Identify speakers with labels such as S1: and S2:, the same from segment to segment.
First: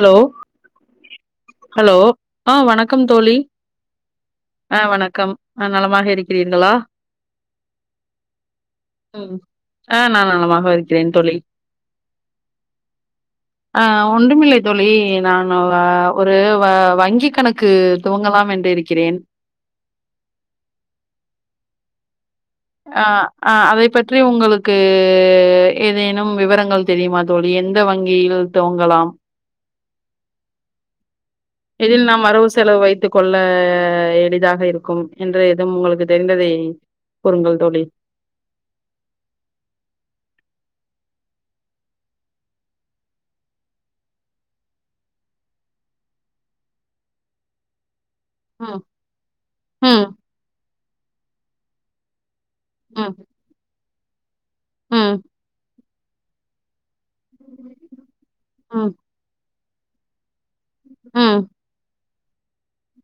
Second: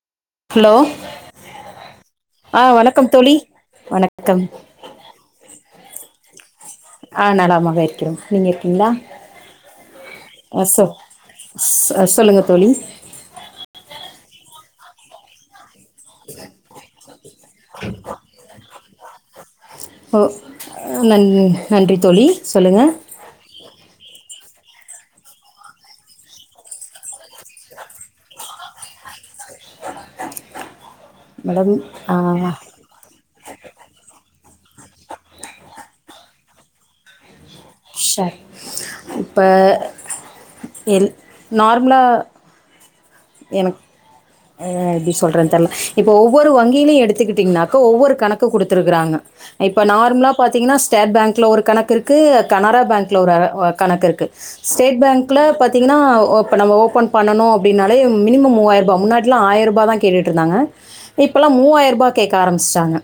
S1: Hello
S2: hello
S1: hello ஆஹ வணக்கம் தோழி
S2: வணக்கம்
S1: ஆஹ் வணக்கம் ஆஹ நலமாக இருக்கிறீர்களா
S2: ஆ நலமாக இருக்கிறோம் நீங்க இருக்கீங்களா
S1: ஆஹ் நான்
S2: ஆ
S1: நலமாக
S2: சொ
S1: இருக்கிறேன் தோழி
S2: சொ சொல்லுங்க தோழி
S1: ஆஹ் ஒன்றுமில்லை தோழி நானும் அவு ஆஹ் ஒரு வ வங்கி் கணக்கு துவங்கலாம் என்று இருக்கிறேன்
S2: ஓ நன் நன்றி தோழி சொல்லுங்க
S1: ஆ ஆ அதை பற்றி உங்களுக் க்கு ஏதேனும் விவரங்கள் தெரியுமா தோழி எந்த வங்கியில் துவங்கலாம்
S2: மேடம்
S1: இதில்
S2: ஆ
S1: நாம் வரவு செலவு வைத்து கொள்ள எளிதாக இ ருக்கும் என்று எதும் உங்களுக்கு தெரிந்ததை கூறுங்கள்த்
S2: சார் இப்ப இல் நார்மலா எனக் ஆ எப்பிடி சொல்றது தெர்ல இப்ப ஒவ்வொரு வங்கியிலு எடுத்துக்கிட்டீங்கன்னா ஒவ்வொரு கணக்கு
S1: ம்
S2: குடுத்திருக்கிறாங்க இப்ப
S1: ம்
S2: நார்மலா பாத்தீங்கன்னா ஸ்டேட் பேங்க் ட்ல ஒரு கணக்கு இருக்கு கனரா
S1: ம்
S2: பேங்க்ல ஒரு ஒரு கணக்கு இருக்கு ஸ்டேட்
S1: ம்
S2: பேங்க்ல பாத்தீங்கன்னா ஓ இப்ப நம்ம ஓபன் பண்ணனோ அப்பிடின்னாலே மினிமம் மூவாயிரம்
S1: ம்
S2: ரூபா முன்னாடி ஆயிரம் ரூபா தா கேட் ட்டுருந்தாங்க
S1: ம்
S2: இப்பெல்லாம் மூவாயிரம் ரூபா கேக்க ஆரம்பிச்சுட்டாங்க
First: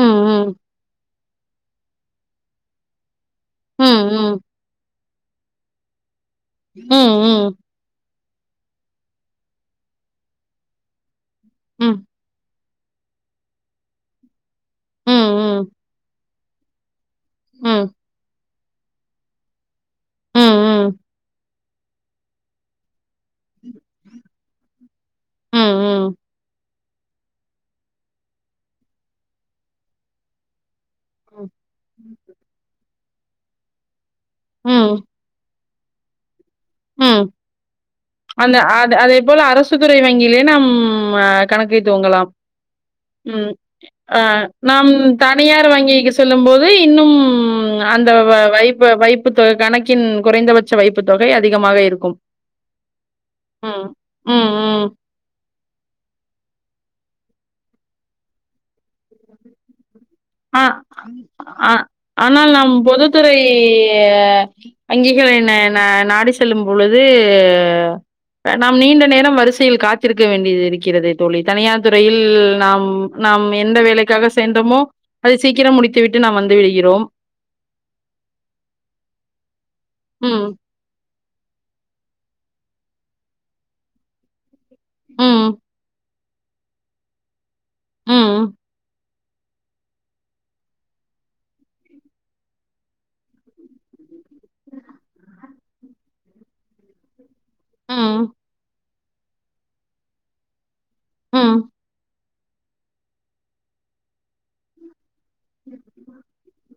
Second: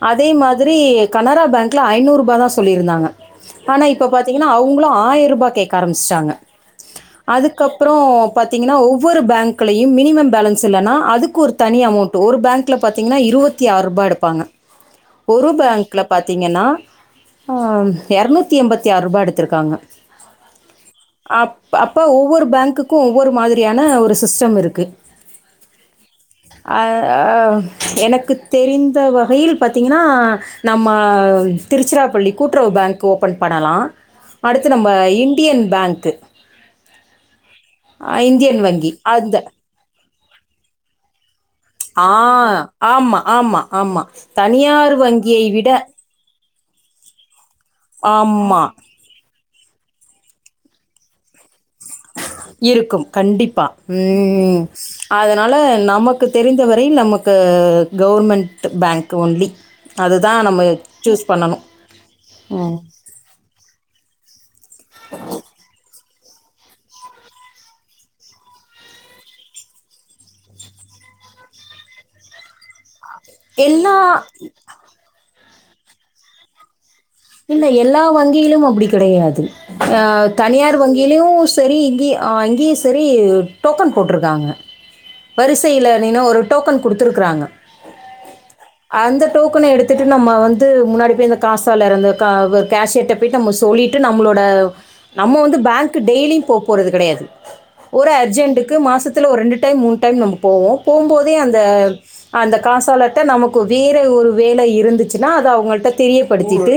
S1: ம்
S2: அதே
S1: ம்
S2: மாதிரி கனரா பேங்க்ல ஐநூறு ரூபா தான் சொல்லியிருந்தாங்க ஆனா
S1: ம்,
S2: இப்ப
S1: ம்.
S2: பாத்தீங்கன்னா அவுங்களும் ஆ ஆயிரரூபா கேக்க ஆரம்பிச்சுட்டாங்க
S1: ம், ம்.
S2: அதுக்கப்பறம் பாத்தீங்கன்னா ஒவ்வொரு பேங்க்லையும் மினிமம் பேலன்ஸ் லன்ஸ் இல்லன்னா அதுக் க்கு ஒரு தனி
S1: ம்.
S2: அமௌண்ட் ஒரு பேங்க் ங்க்கல பாத்தீங்கன்னா இருவத்தி ஆறு ரூபா எடுப்பாங்க
S1: ம்,
S2: ஒரு
S1: ம்.
S2: பேங்க்ல பாத் த்தீங்கன்னா
S1: ம்,
S2: ஹான்
S1: ம்.
S2: யர்நூத் நுத்தி எம்பத்தி ஆறு ரூபா எடுத்திருக்காங்க
S1: ம் ம்
S2: அப் பா ஒவ்வொரு பங்க்கு க்கும் ஒவ்வொரு மாதிரியான ஒரு சிஸ்டம் இருக்கு
S1: ம் ம்
S2: அ அ எனக்குத் தெரிந்த வகையில் பாத்தீங்கன்னா நம்ம திருச்சிராப்பள்ளி கூட்டுறவு பேங்க் ஓபன் பண்ணலா அடுத்து நம்ம
S1: ம்.
S2: இந்தியன் பங்க்
S1: ம் அந்த
S2: இந்தியன் வங்கி
S1: அதே
S2: அந்த
S1: போல அரசு துறை வங்கி இ நம்ம கணக்கை
S2: ஆ
S1: துவங்கலாம்
S2: ஆமா
S1: ம்
S2: ஆமா ஆமா
S1: அ நம்
S2: தனியார் வங்கியை
S1: தனியார்
S2: விட
S1: வங்கிக்கு செல்லும் போது ஏய் இன்னும் அந்த வை
S2: ஆமா
S1: வைப்பு வைப்பு தொகை கணக் கின் குறைந்தபட்ச வைப்பு தொகை அது
S2: இருக்கும் கண்டிப்பா ம் அதனால நமக்கு தெரிந்தவரை நமக்கு கவர்மெண்ட் பங்க் ஓன்லி
S1: அஹ அஹ ஆனா நம் பொதுத்துறை அங்கிங்க என்ன நாடிச் செல்லும் பொழுது நம் நீண்ட நேரம் வரிசையில் காத்திருக்க வேண்டிய இருக்கிறிது தோழி தனியார் துறையில் நம் நாம் எந்த
S2: எல்லா
S1: வேலைக்காக சேர்தமோ அது சீக்கிரம் முடித்து விட்டு நம் வந்து விடுகிறோம்
S2: இல்ல எல்லா வங்கியிலும் அப்படி கிடையாது அ
S1: ம்,
S2: தனியார் வங்கி இலியும் சரி இங்கே அ இங்கேயும் சரி டோக்கன் போட்ருக்காங்க
S1: ம்,
S2: வரிசையில நின்னு ஒரு டோக்கன் குடுத்துருக்காங்க
S1: ம்,
S2: அந்த டோக்கணை எடுத்து திரு நம்ம வந்து முன்னாடி போய் இந்த காசளறுந்து ஆ வ கேஷியர்ட்ட போய் நம்ம சொல்லிட்டு நம்மளோட நம்ம வந்து பேங்க் டெய்லி போ போறது கெடையாது ஒரு
S1: ம்,
S2: அர்ஜன்ட்க்கு மாசத்து வாறத்துல ரெண்டு டைம் முணு டைம் நம்ம போவோம் போம்போதே அந்த
S1: ம்,
S2: அந்த காசு தொல்லட்ட நமக்கு வேறு ஒரு.. வேலை இருந்துச்சுன்னா அத அவங்கள்ட்ட தெரியப்படுத்திட்டு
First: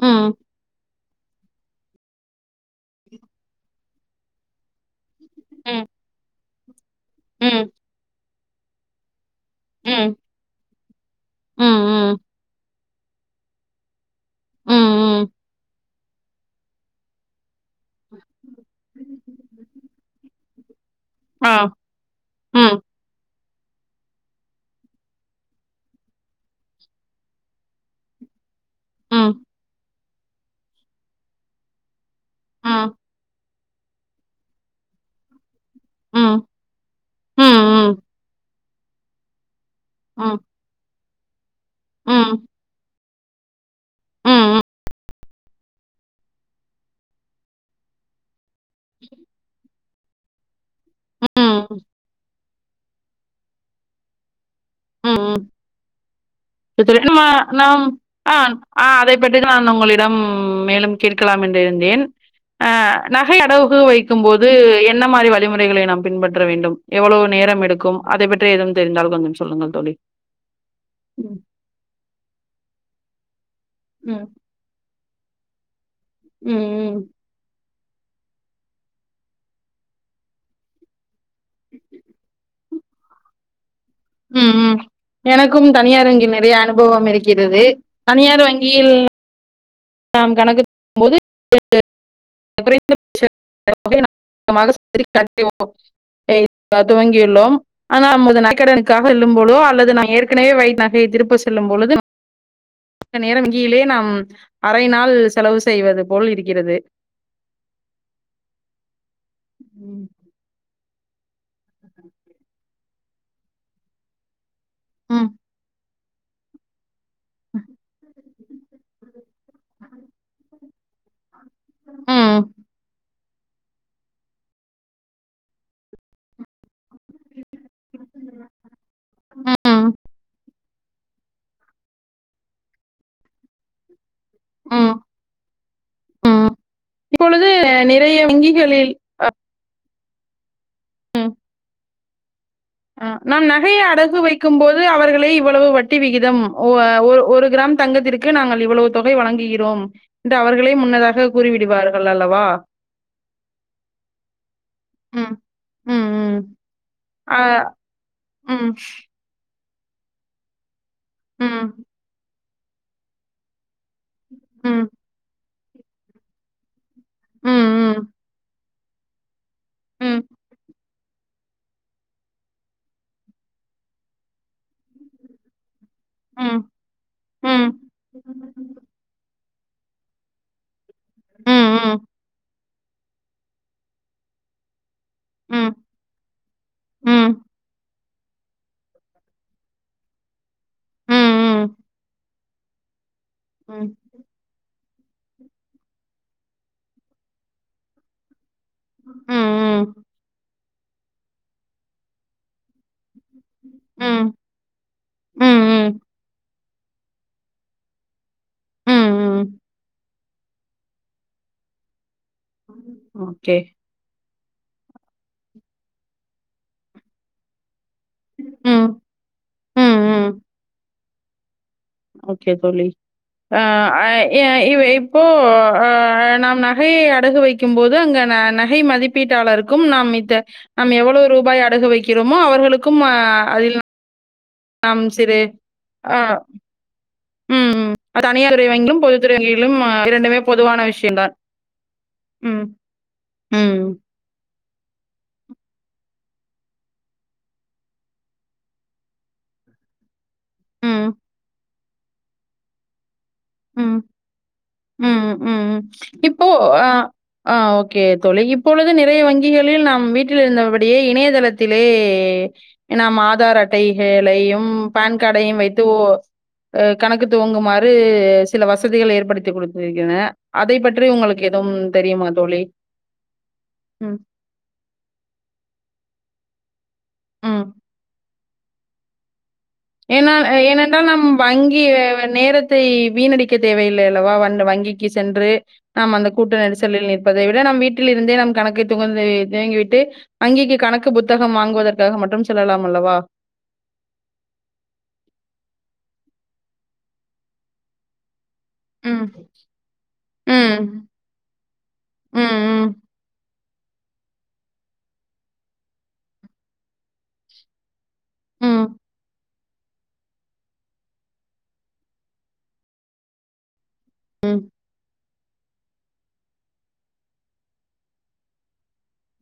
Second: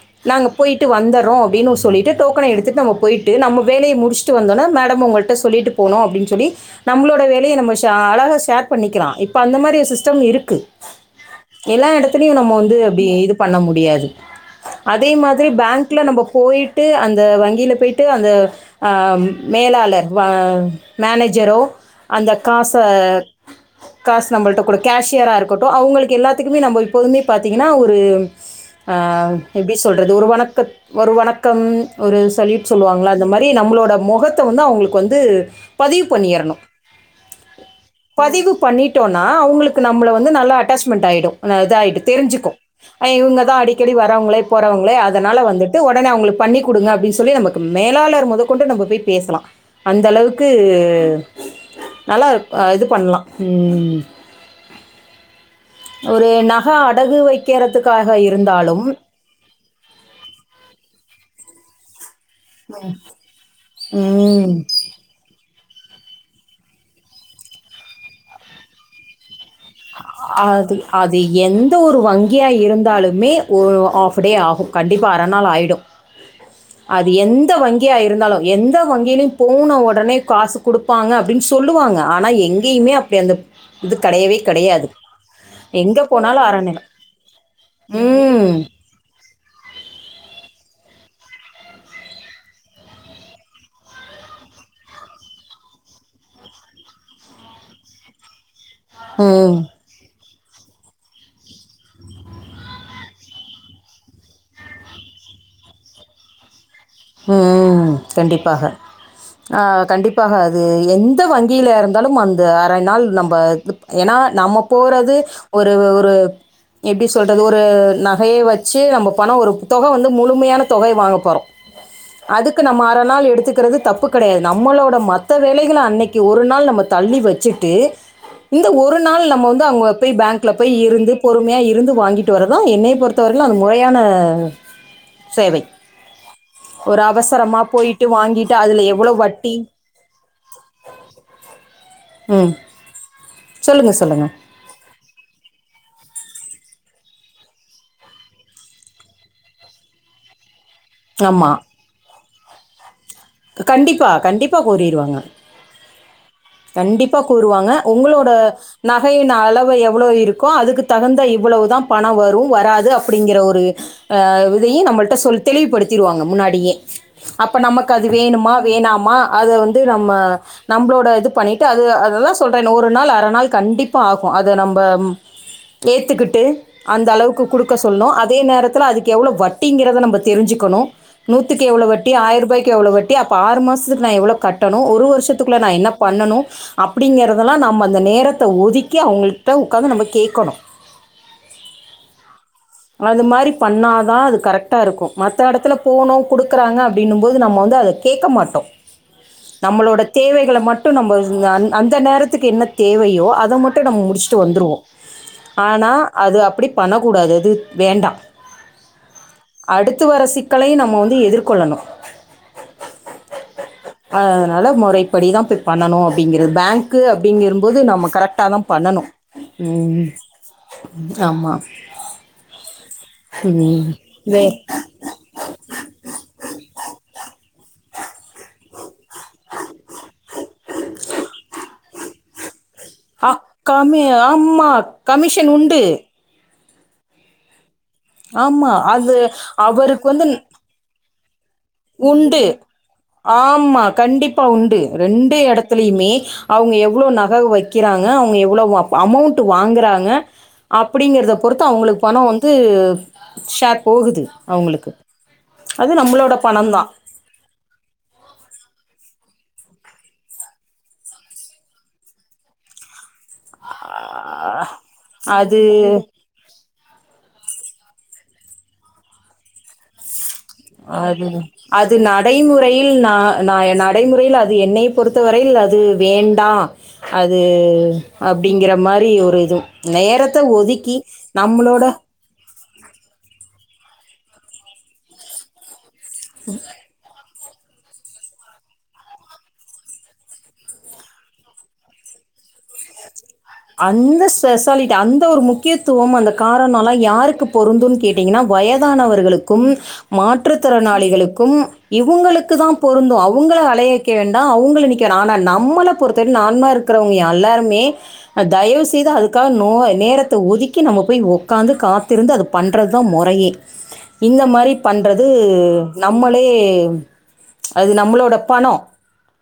S1: ம், ம்,
S2: நாங்க போய்ட்டு வா வந்தரோ அப்டின்னூ சொல்லிட்டு டோக்கனை எடுத்துட்.. நம்ம போயிட்டு நம்ம வேலைய மு உஷ்ட்டு வந்தோனா மேடம் உங்கள் ட்டு சொல்லிட்டு
S1: ம்,
S2: போனோ அப்டின்னு சொல்லி நம்மளோட வேலையே
S1: ம்,
S2: நம்ம [unintelligible] ஷேர் பண்ணிக்கலாம் இ இப்ப அந்த மாரி
S1: ம்,
S2: சிஸ்டம் இருக்கு எல்லா
S1: ம், ம்,
S2: எடத்துலயு நம்ம வந்து அப்பிடி இது பண்ண முடியாது அதே
S1: ம்.
S2: மாதிரி பேங்க்.. குல நம்ம போயிட்டு அந்த வங்கியில பெய்ட்டு அந்த அ மேலாளர் வ
S1: ஆ,
S2: மேனேஜரோ அந்த காச
S1: ம்,
S2: காசு நம்மள்ட்ட கூட கேஷியரா இருக்கட்டும் அவங்களுக்கு எல்லாத்துக்குமே நம்ம இப்போதுமே பாத்தீங்கன்னா ஒரு ஆ
S1: ம்,
S2: எப்டி சொல்றது ஒரு வணக்க ஒரு வணக்கம் ஒரு சல்யூட்
S1: ம்,
S2: சொல்லுவாங்களா அந்த மாதிரி.. [unintelligible] நம்மளோட முகத்த வந்து அவங்களுக்கு வந்து பதிவு
S1: ம்,
S2: பண்ணியறணு
S1: ம், ம், ம்,
S2: பதிவு பண்ணிட்டோன்னா அவுங்களுக்கு.. க்கு நம்மள வந்து
S1: ம்,
S2: நல்ல அட்டாச்மெண்ட்டாயிடும் [unintelligible] அதாயிட்டு
S1: ம்,
S2: தெரிஞ்சுக்கோ அ இவுங்க தா அடிக்கடி வரவுங்களே..
S1: ம்,
S2: போறவங்களே அதனால வந்துட்டு ஒடனே அவுங்களுக்கு பண்ணி கொடுங்க அப்டின்னு சொல்லி நம்மக்கு மேலாளர் மொதக்கொண்டு நம்ம பேய் பேசலாம் அந்த அளவுக்கு [unintelligible]
S1: ம்,
S2: நல்லா இரு அ இது பண்லாம் ம்
S1: ம் ம்
S2: ஒரு நகை அடகு
S1: [inaudible] நம்
S2: வைக்கிறதுக்காக
S1: ஆ
S2: இருந்தாலும்
S1: ஆ அதைப் பற்றி நான் உங்களிடம் மேலும் கேட்கலாம் என் தெருந்தேன் ஆ நகை அடகு வைக்கும் போது
S2: ம்
S1: என்ன மாரி வ விதி முறைகளை நாம் பின்பற்ற வேண்டும் எவ்வளவு நேரம் எடுக்கும் அதைப் பற்றி எதுவும் தெரிந்தால் கொஞ்சம் சொ
S2: அது அது எந்த ஒரு வங்கியா இருந்தாலுமே ஒ ஆஃப்
S1: ம்
S2: டே ஆகு கண்டிப்பா அரநாள் ஆயிடு
S1: ம் ம்
S2: அது எந்த வங் கியா இருந்தாலு எந்த வங்கியிலு போன ஒடனே காசு குடுப்பாங்க அப் அப்டினு சொல்லுவாங்க ஆனா எங் கியுமே அப்டி அந்த இது கெடயவே
S1: ம் எனக்கு வந்து தனியார் வங்கி நெறைய
S2: அறநிலை
S1: அனுபவம் இருக்கிறது தனியார்
S2: ம்
S1: வங்கியில் நாம் கணக்கு [inaudible] போது [inaudible] [inaudible] [inaudible] துவங்கியுள்ளோம் ஆனா நமது நகைகடன் காக
S2: ம்
S1: இல்லும்போலோ அல்லது நா ஏற்கனவே வைத்த நகையை திருப்ப செல்லும் பொழுது [inaudible] நேரா வங்கிலே நாம் அரை நாள் செலவு செய்வது போல் இருக்கிறது
S2: ம் கண்டிப்பாக ஆ
S1: ம்
S2: கண்டிப்பாக அது எந்த வங்கியில இருந்தாலும் அந்த அரை நாள் நம்ப திருப் ஏனா நம்ம போறது ஒரு ஒரு எப்படி சொல்றது ஒரு நா நகைய வச்சு நம்ப பணம் ஒரு தொக வந்து முழுமையான தொகை வாங்க போறோ
S1: ம்
S2: அதுக்கு நம்ம அர நாள் எடுத் கத்துக்கறது தப்பு கெடையாது நம்மளோட மத்த வேலைகள அன்னைக்கி ஒரு நாள் நம்ம தள்ளி வச்சிட்டு இந்த ஒரு நாள் நம்ம வந்து அங்க
S1: ம்,
S2: போய் பேங்க்ல போய் இருந்து பொறுமையா இருந்து வாங்கிட்டு வரதுதா என்னய பொறுத்தவரையிலு அது மொறையான ம் சேவை ஒரு
S1: இப்பொழுது
S2: அவசரமா போயிட்டு
S1: நிறைய
S2: வாங்கிட்டு அதுல
S1: வங்கிகளில்
S2: எவ்வுளோ வட்டி
S1: ம்
S2: ம்
S1: ஆ நாம் நகைய
S2: சொல்லுங்கள்
S1: அடகு
S2: சொல்லுங்கள்
S1: வைக்கும் போது அவர்களே இவ்வளவு வட்டி விகி தம் ஒ ஆ ஒ ஒரு ஒரு கிராம் தங்கத்திற்கு நாங்கள் இவ்வளவு தொகை வழங்குகிறோம் என்று அவர் களே முன்னதாக கூறிவிடுவார்கள் அல்லவா
S2: கண்டிப்பா கண்டி ப்பா கூறிருவாங்க
S1: ம், ம், ம்.
S2: கண்டிப்பா
S1: அ,
S2: கூறுவாங்க உங்களோட
S1: ம்,
S2: நகையின் அளவு எவ்ளோ இருக்கோ அதுக்கு தகுந்த
S1: ம்,
S2: இவ்வுளவுதா பணோ வரும் வராது அப்டிங்கிற ஒரு ஆ இதையும்
S1: ம்,
S2: நம்மள்ட்ட சொல் தெளிவுப்படுத்திருவாங்க முன்னாடியே அப்ப நமக்கு அது
S1: ம்,
S2: வேணுமா? வேணாமா அத வந்து நம்ம
S1: ம்,
S2: நம்பளோட இது பண்ணிட்டு அது அதுதா சொல்றேனே ஒரு நாள் அர நாள் கண்டிப்பா ஆகும் அது நம்ப ஏத்துக்கிட்டு
S1: ம்,
S2: அந்த
S1: ம்,
S2: அளவுக்கு
S1: ம்.
S2: கொடுக்க சொல்லணும் அதே நேரத்தில் அதுக்கு எவ்வளோ வ அப்படிங்கிறத நம்ம தெரிஞ்சுக்கணும் நூத்துக்கு
S1: ம்,
S2: எவ்ளவு
S1: ம்,
S2: வட்டிஆயிர ரூபாய்க்கு எவ்வளவு வட்டி அப்ப ஆறு மாசத்துக்கு நான் எவ்வளவு கட்டணும் ஒருவருஷத்துக்கு வருஷத்துக்குள்ள
S1: ம்,
S2: நான் என்ன பண்ணனும்
S1: ம்,
S2: அப்படிங்கறதெல்லாம் நம்ம அந்த நேரத்தை ஒதுக்கி அவங்களிட்ட உட்காந்து நம்ம கேட்கணும்
S1: ஹம் ஹம்ம்
S2: அது மாதிரி பண்ணா தான் அது கரெக்ட் கரெக்ட்டா இருக்கும் மற்றத்த இடத்துல போனோம் கொடுக்குறாங்க அப்படின்னும் போது நம்ம வந்து அதை கேட்க மாட்டோம்
S1: ம்,
S2: நம்மளோட தேவைகளை மட்டும் நம்ம அந்த நேரத்துக்கு என்ன தேவையோ அதை மட்டும் நம்ம முடிச்சுட்டு வந்துருவோம்
S1: ம், ம், ம்,
S2: ஆனால் அது அப்படி பண்ணக்கூடாது அது வேண்டாம்
S1: ம்.
S2: அடுத்து வரசி இக்களையும் நம்ம வந்து எதிர்கொள்ளணும்
S1: ஓகே
S2: அதனால் முறைப்படி தான் போய் பண்ணணும் அப்படிங்கிறது பேங்க்கு அப்படிங்கும்போது நமக்கு கரெக்டாக தான்
S1: ம்,
S2: பண்ணணும்
S1: ம், ம்.
S2: ஆமா
S1: ஓகே தோழி
S2: ம் வே
S1: அஹ இப்போஹ் நாம் நகையை அடகு வைக்கும் போது அங்க நகை மதிப்பீட்டாளருக்கும் நாம் நாம் எவ்வளவு ரூபாய் அடகு வைக்கிறோமோ அவர்களுக்கு
S2: அஹக்காம ஆம் ஆமா கமிஷன் உண்டு
S1: உம் உம் தனியார் துறை
S2: ஆமா
S1: வங்கியிலும்
S2: அது
S1: பொதுத்துறை வங்கியிலும்
S2: அவருக்கு வந்து
S1: இரண்டுமே பொதுவான விஷயம்்தான்
S2: உண்டு ஆமா
S1: ம்.
S2: கண்டிப்பா உண் ரெண்டு இடத்துலயுமே அவங்க எவ்ளவு நகை வைக்கிறாங்க அவங்க எவ்வளவு அமௌண்ட் வாங்குறாங்க
S1: ம்.
S2: அப்படிங்கறத பொறுத்து அவங்களுக்கு பணம் வந்து ப ஷேர்
S1: ம்.
S2: போகுது அவங்களுக்கு அது நம்மளோட
S1: ஒ ஆ
S2: தான்.
S1: ஆ ஓகே தொலை இப்பொழுது நெ நிறைய வங்கிகளில் நாம் வீட்டில் இருந்தபடியே இணையதளத்திலே நாம் ஆ தார் அட்டைகளையும் பான் காடையும்
S2: அது
S1: வைத்து ஓ கணக்குத் துவங்குமாறு சில வசதிகள் ஏற்படுத்தி குடுத்திருக்கிறே
S2: அது அது நடைமுறையில் நா ந
S1: ம்,
S2: நடைமுறையில் அது என்னை பொறுத்த வரையில் அது வேண்டா அது
S1: ம்.
S2: அப்டிங்கிற மாரி ஒரு இது
S1: ஏனால்
S2: நேரத்த ஒதுக்கி
S1: ஏனென்றால் நம் வங்கி
S2: நம்மளோட
S1: நேரத் தை வீணடிக்க தேவையில்லை அல்லவா வண் வங்கிக்கு சென்று ஆமா அந்த கூட்ட நெரிசலில் நி பதை விட நம் வீட்டில் இருந்தே நம் கணக்கு துவந்து தேங்கிவிட்டு அங்கிக்கு கணக்கு புத்தகம் வாங்குவதற்காக மட்டும் செல்லலாம் அல்லவா
S2: அந்த ஸெஸாலிட்டி அந்த ஒரு முக்கியத்துவம் அந்த காரணொல்லா யாருக்கு பொருந்துன் கேட்டீங்கன்னா
S1: ம்,
S2: வயதானவர்களுக்கும்
S1: ம்,
S2: மாற்றுத்திறனாளிகளுக்கும்
S1: ம்,
S2: இவுங்களுக்கு தா
S1: ம்,
S2: பொருந்து அவுங்கள லையெக்க வேண்டா அவுங்கள நிக்க னா நா நம்மள பொறுத்த நான்மாருக்றவுங்க எல்லாருமே அ
S1: ம்,
S2: தயவுசெய்து அதுக்காக நோ நேரத்த ஒதுக்கி நம்ம போய் ஒக்காந்து காத்திருந்து அத பண்றதா மொறையே இந்த மாரி பண்ற து நம்மளே அது நம்ளோட பணொ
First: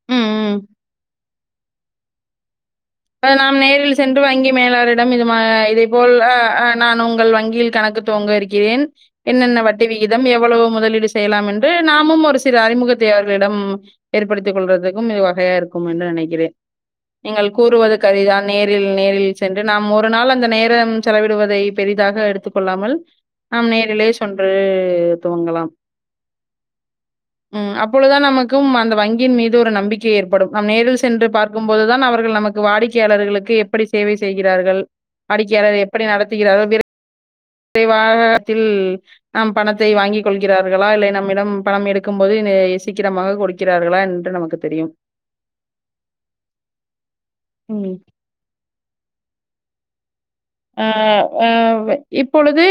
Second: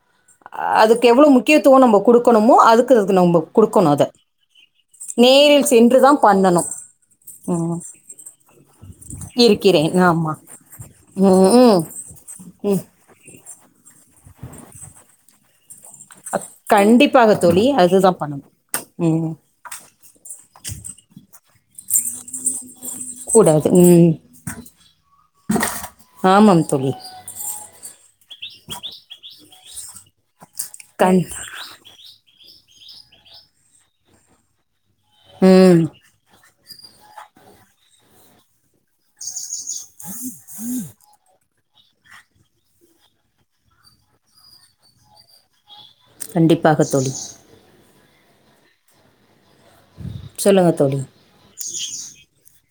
S1: ம், ம்.
S2: அதுக்கு எவ்ளோ முக் முக்கியத்துவொ நம்ப குடுக்கணுமோ அதுக் க்குறது
S1: அ
S2: நம்பொ
S1: நாம் நேரில் சென்று வங்கி மேலாளரிடம் இது மா இதே போல்
S2: சென்றுதான்
S1: அ அ
S2: பண்ணணும்
S1: நா உங்கள்
S2: ம்
S1: வங்கியில் கணக்கு துவங்க இருக்கிறேன் என்னென்ன வட்டி
S2: இருக்கிறேன்
S1: விகிதம்
S2: ஆமா
S1: எவ்வளோ முதலீடு செய்யலாம்
S2: ம்
S1: என்று
S2: ம்
S1: நாமும் ஒரு சிறு அறிமுகத்தை அவர்களிடம் ஏற்படுத்திக் கொள்றதுக்கும் இது வ வேறு
S2: அ கண்டிப்பாக தோல்
S1: கூறுவது கரிதான் நேரில் நேரில் சென்று நாம் ஒரு நாள் அந்த நேரம் செலவிட் ருவதை பெரிதாக எடுத்துக் கொள்ளாமல் நாம்
S2: கூடாது
S1: நேரிலே
S2: ம்
S1: சொன்று துவங்கலாம்
S2: ஆமாம் தோழி
S1: ம் அப்பொழுதான் நமக்கும் அந்த வங்கியின் மீது தூர நம்பிக்கை ஏற் படும் நம் நேரில்
S2: கண்
S1: சென்று பார்க்கும்போதுதான் அவர்கள் நமக் வாடிக்கையாளர்களுக்கு எப்படி சேவை செய்கிறார்கள் படிக்க அதாது
S2: ம்
S1: எப்படி நடத்துகிறாரோ விர [unintelligible] தில் நாம் பணத்தை வாங்கிக் கொள்கிறார்களா இல்லை நம்மிடம் பணம் எடுக்கும் போது சீக்கிரமாக கொடுக்கிறார்களா என்று நமக்கு தெரியும்.
S2: கண்டிப்பாக தோழி.
S1: ம்..
S2: சொல்லுங்க
S1: [unintelligible]
S2: தோழி
S1: ஆஹ் ஆஹ் இப்பொழுது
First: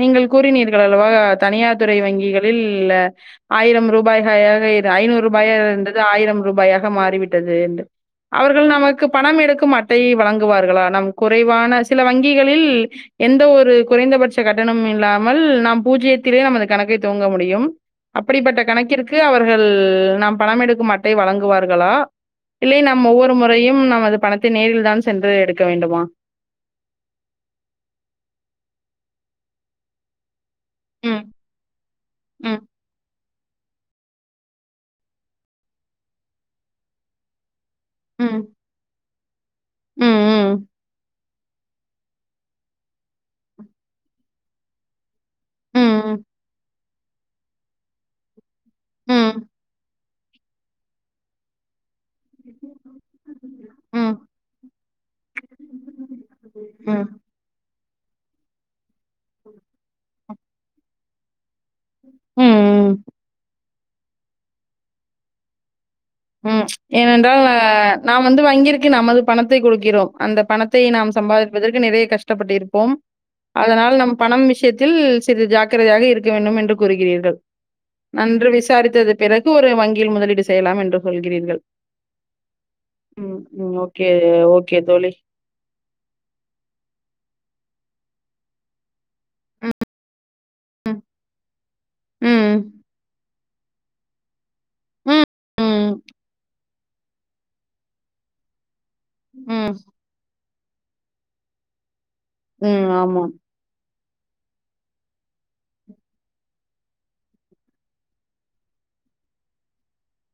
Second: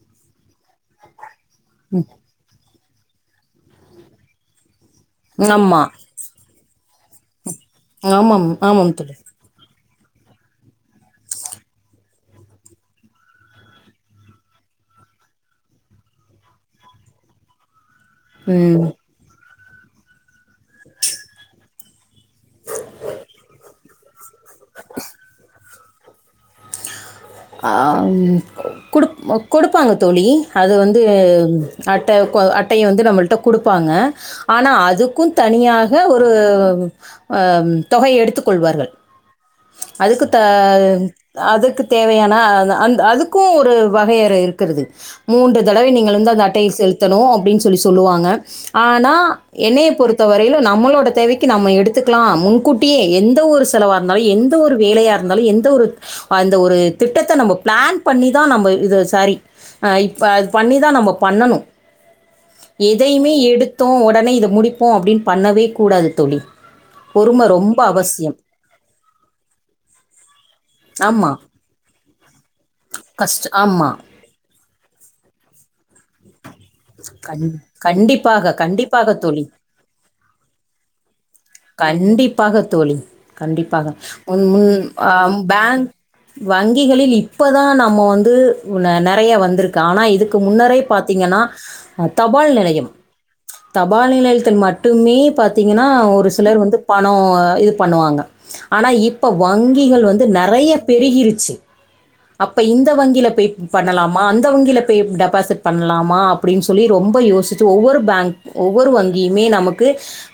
S1: நீங்கள் கூறினீர்கள் அல்லவா தனியார்துறை வங்கிகளில்.. இல்ல ஆயிரம் ரூபாய்காக இரு [unintelligible] [unintelligible] ஐநூறு ரூபாயா
S2: ஆமா
S1: இருந்தது ஆயிரம் ரூபாயா.. மாறி விட்டு.. [unintelligible] என்று
S2: ஆமாம்
S1: அவர்கள்
S2: ஆமாம்
S1: நமக்கு
S2: தோழி
S1: பணம் எடுக்க மாட் வழங்குவார்களா நம்.. குறைவான சில வங்கிகளில் எந்த ஒரு குறைந்தபட்ச கட்டணமும் இல்லாமல் நாம் பூஜ்ஜியத்திலே நமது கணக்கை துவங்க முடியும். அப்படிப்பட்ட
S2: ம்
S1: கணக்கிற்கு அவர்.. நாம் பணம் எடுக்கும் அட்டை வழங்குவார்களா இல்லை நாம் ஒவ்வொரு முறையும் நமது பணத்தை.. நேரில் தான் சென்று எடு.. எடுக்க வேண்டுமா..
S2: ஆ ம் கொடு கொடுப்பாங்க தோழி. அது வந்து
S1: ம்,
S2: அட்ட கொ
S1: ம்,
S2: அட்டையு வந்து நம்மள்ட்ட.. கொடுப்பாங்க ஆனா அதுக்கும் தனியாக ஒரு ம் தொகையை
S1: ம்,
S2: எடுத்துக் கொள்வார்கள்.
S1: ம்,
S2: அதுக்கு த..
S1: ம்,
S2: அதுக்கு தேவையான அ அந் அதுக்கு ஒரு வகையறை இருக்கிறது. மூன்று தடவை நீங்கள்
S1: ம்,
S2: வந்து அந்த அட்டையில் செலுத்தி.. செலுத்தணும் அப்படின்னு சொல்லி சொல்லுவாங்க..
S1: ம்,
S2: ஆனா
S1: ம்.
S2: என்னைய பொறுத்து.. இது வரையிலும் நம்மளோட தேவைக்கு நம்ம எடுத்து.. [unintelligible] எடுத்துக்கலாம் முன்கூட்டியே எந்த ஒரு செலவாக..
S1: ம்.
S2: எந்த ஒரு வேலையா இருந்தாலும் எந்த ஒரு அந்த ஒரு
S1: ம்,
S2: திட்டத்தை நம்ம பிளான்.. பண்ணிதா நம்ப இத ஸ் சேரீ ஆ இப் ப்ப அது பண்ணி தா நம்ம பண்ணனும்
S1: ம்.
S2: எதையுமே எடுத் த்தோ உடனே இது முடிப்போ அப்புடின் பண்ணவே கூடாது தோழி
S1: ம் ஏனென்றால்
S2: பொறுமை
S1: அ
S2: ரொம்ப
S1: நா
S2: அவசியம்
S1: வந்து வாங்கிருக் கி நம்மள் பணத்தை குடுக்கிறோம் அந்தப் பணத்தை நாம்
S2: ஆமாம்
S1: சம்பாதிப்பதற்கு நிறைய கஷ்டப்பட்டு இருப்போம்
S2: கஷ்டம்
S1: அதனால்
S2: ஆமாம்
S1: நம் பணம் விஷயத்தில் சிறிது ஜா க்கிரதையாக இருக்க வேண்டும் என் கூறுகிறீர்கள்
S2: கண்
S1: நன்று
S2: கண்டிப்பாக,
S1: விசாரித்தது
S2: கண்டிப்பாக தோழி.
S1: பிறகு ஒரு வங்கியில் முதலீடு செய்யலாம் என்று சொல்கிறீர்கள்.
S2: கண்டிப்பாக தோழி
S1: ம், ம்.
S2: கண்டிப்பாக
S1: ஓகே,
S2: உன் உன்
S1: ஓகே தோழி.
S2: அஹ் பேங்க் வங்கிகளில் இப்பதா நம்ம வந்து உ நெ நெறைய வந்திருக்கு ஆனா இதுக்கு முன்னரே பாத்தீங்கன்னா தபால்
S1: ம்,
S2: நிலையம் தப் பால்நிலையத்தில் மட்டுமே
S1: ம்,
S2: பாத்தீங்கன்னா
S1: ம்,
S2: ஒரு சிலர் வந்து பண அ இது பண்ணுவாங்க ஆனா இப்போ
S1: ம்,
S2: வங்கிகள் வந்து நறைய பெருகிருச்சி அப்ப
S1: ம்.
S2: இந்த
S1: ஆமா.
S2: வங்கில போய் பண்ணலாம் அந்த வங்கில போய் டெபாசிட் பண்லாமா அப்டின் சொல்லி ரொம்ப யோசிச்சு ஒவ்வொரு பேங்க் ஒவ்வொரு வங்கியுமே நமக்கு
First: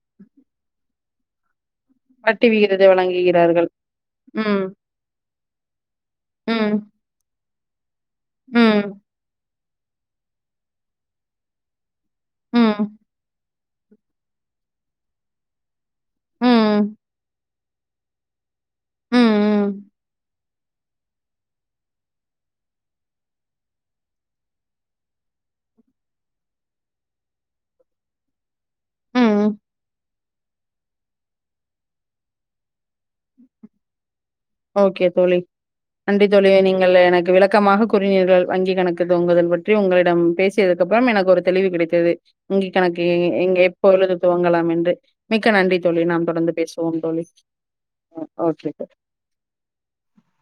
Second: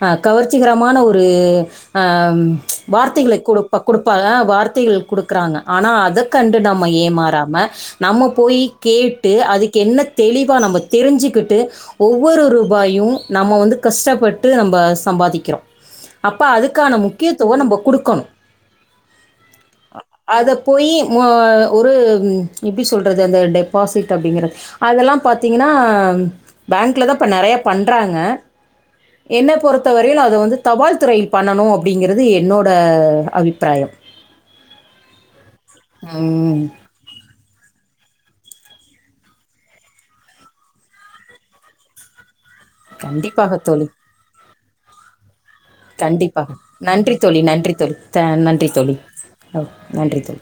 S2: அ கவர்ச்சிகற மான ஒரு அ
S1: வட்டி விகிதத்தை
S2: வார்த்தைகளை
S1: வழங்குகிறார்கள்.
S2: கொடுப்ப கொடுப்பாக
S1: ம்,
S2: வார்த்தைகள் குடுக்குறாங்க ஆனா அத கண்டு நம்ம
S1: ம்,
S2: ஏமாறாம நம்ம போய்
S1: ம்,
S2: கேட்டு அது என்ன தெளிவா நம்ம தெரிஞ்சுக்கிட்டு ஒவ்வொரு
S1: ம், ம்,
S2: ரூபாயு நம்ம வந்து கஷ்டப்பட்டு நம்ப சம்பாதிக்கிறொ அப்ப அதுக்கான
S1: ம்,
S2: முக்கியத்துவ நம்ப குடுக்கணு
S1: ம்,
S2: அத போய் மு அ ஒரு ம் எப்டி சொல்றது அந்த டெப்பாசிட் அப்டிங்கறது அதெல்லாம் பாத்தீங்ன்னா பேங்க்ல தா இப்ப நெறைய பண்றாங்க என்ன
S1: ம்.
S2: பொருத்த வரைலு அத வந்து தபால்துறை பண்ணனு அப்டிங்கிறது என்னோ ட அபிப்பிராயம்
S1: ஓகே தோழி நன்றி தோழி
S2: ம்.
S1: நீங்கள் எனக் க்கு விளக்கமாக கூறுனீர்கள் வங்கி கணக்கு துவங்குதல் பற்றி உங்களிடம் பேசியதுக்கப்றம் எனக்கு ஒரு தெளிவு கிடைத்தது வங்கி கணக்கு எங்கே எப்பொழுது துவங்கலாம் மென்டு
S2: கண்டிப்பா நன்றி தோழி நன்றி தோழி தெ நன்றி
S1: ஓகே
S2: தோழி நன்றி தோழி